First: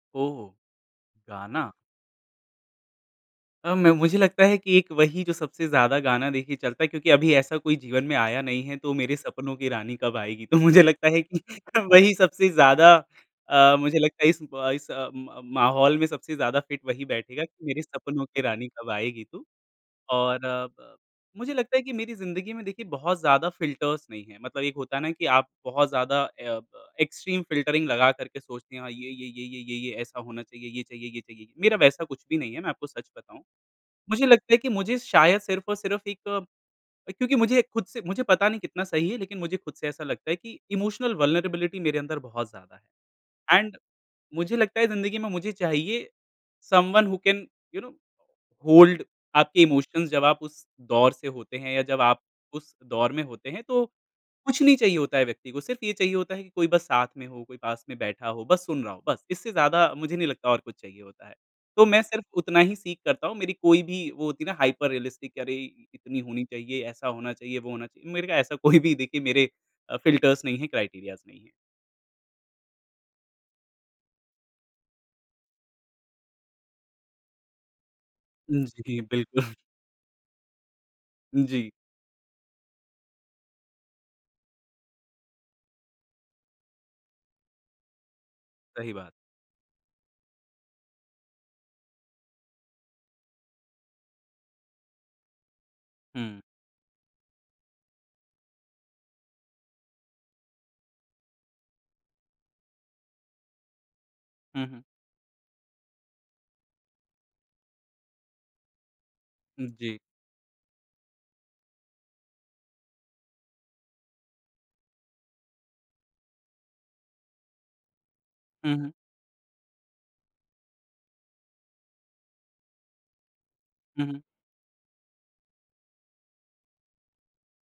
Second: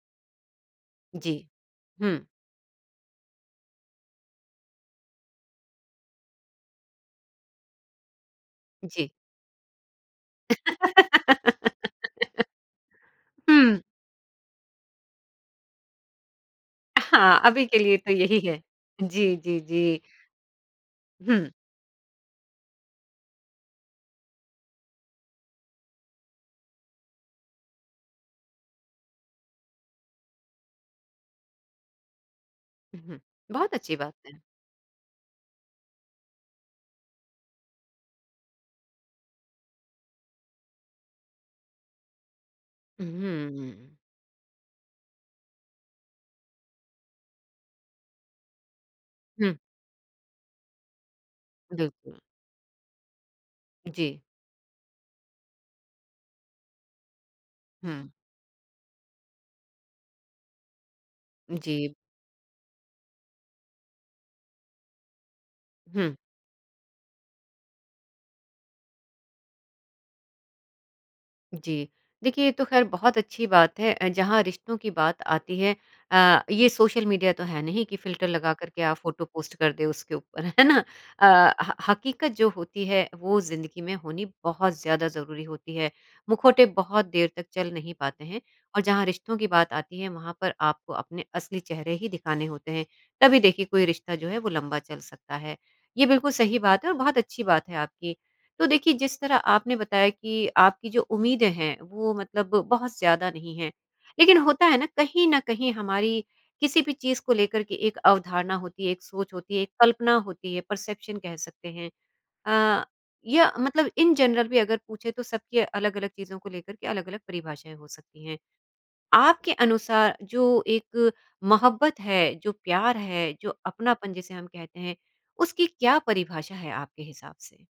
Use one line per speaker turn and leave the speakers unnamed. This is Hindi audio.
ओहो,
जी,
गाना।
हुँ।
अ, म मुझे लगता है कि एक वही जो सबसे ज़्यादा गाना देखिए चलता है, क्योंकि अभी ऐसा कोई जीवन में आया नहीं है तो
जी।
मेरे सपनों की रानी कब आएगी तो मुझे लगता है कि वही सबसे ज़्यादा अ,
हुँ।
मुझे लगता है इस ब इस अ, म माहौल में सबसे ज़्यादा फिट वही
हाँ,
बैठेगा
अभी
कि
के
मेरे
लिए तो
सपनों
यही
की
है।
रानी कब आएगी
जी,
तू।
जी, जी।
और अ, ब
हुँ।
मुझे लगता है कि मेरी ज़िंदगी में देखिए बहुत ज़्यादा फिल्टर्स नहीं हैं। मतलब एक होता है ना कि आप बहुत ज़्यादा अ, ब एक्सट्रीम फिल्टरिंग लगाकर के सोचते हैं, हाँ, ये ये ये ये ये ये ऐसा होना चाहिए, ये चाहिए ये चाहिए, मेरा वैसा कुछ भी नहीं है, मैं आपको
उ,
सच
हुँ।
बताऊँ।
बहुत अच्छी बात
मुझे
है।
लगता है कि मुझे शायद सिर्फ़ और सिर्फ़ एक क्योंकि मुझे खुद से मुझे पता नहीं कितना सही है, लेकिन मुझे खुद से ऐसा लगता है कि इमोशनल वल्नरेबिलिटी मेरे अंदर बहुत ज़्यादा
हुँ,
है। एंड
हुँ।
मुझे लगता है ज़िंदगी में मुझे चाहिए, someone who can you know hold
हुँ।
आपके इमोशंस जब आप उस दौर से होते हैं या जब
बिल्कुल।
आप उस दौर में होते हैं तो
जी।
कुछ नहीं चाहिए होता है व्यक्ति को। सिर्फ़ ये चाहिए होता है कि कोई बस साथ में हो, कोई पास में
हुँ।
बैठा हो, बस सुन रहा हो बस, इससे ज़्यादा मुझे नहीं लगता और कुछ चाहिए होता है, तो
जी।
मैं सिर्फ़ उतना ही सीक करता हूँ। मेरी कोई भी वो होती है ना हाइपर रियलिस्टिक कि अरे,
हुँ।
इतनी होनी चाहिए, ऐसा होना चाहिए, वो होना चाहिए, मेरे को ऐसा कोई भी देखिए मेरे फिल्टर्स नहीं हैं, क्राइटीरियाज़ नहीं हैं।
जी, देखिए ये तो खैर बहुत अच्छी बात है, अ, जहाँ रिश्तों की बात आती है अ, ये सोशल मीडिया तो है नहीं कि फिल्टर लगा
उ,
कर के आप
जी,
फ़ोटो
बिल्कुल।
पोस्ट कर दें उसके ऊपर है ना?
हुँ,
अ,
जी।
ह हकीकत जो होती है वो ज़िंदगी में होनी बहुत ज़्यादा ज़रूरी होती है, मुखौटे बहुत देर तक चल नहीं पाते हैं और
सही
जहाँ
बात।
रिश्तों की बात आती है वहाँ पर आपको अपने असली चेहरे ही दिखाने होते हैं, तभी देखिए कोई रिश्ता जो है वो लंबा चल सकता है। ये बिल्कुल
हुँ।
सही बात है और बहुत अच्छी बात है आपकी, तो देखिए जिस तरह आपने बताया कि आपकी जो उम्मीदें हैं, वो मतलब बहुत ज़्यादा नहीं हैं, लेकिन
हुँ,
होता है
हुँ।
ना कहीं न कहीं हमारी किसी भी चीज़ को लेकर के एक अवधारणा होती है, एक सोच होती है,
हुँ,
एक
जी।
कल्पना होती है, परसेप्शन कह सकते हैं। अ, या मतलब इन जनरल भी अगर पूछे तो सबकी अलग-अलग चीज़ों को लेकर के अलग-अलग परिभाषाएँ हो सकती हैं।
हुँ, हुँ।
आपके अनुसार जो एक मोहब्बत है, जो प्यार है, जो
हुँ,
अपनापन
हुँ।
जिसे हम कहते हैं, उसकी क्या परिभाषा है आपके हिसाब से?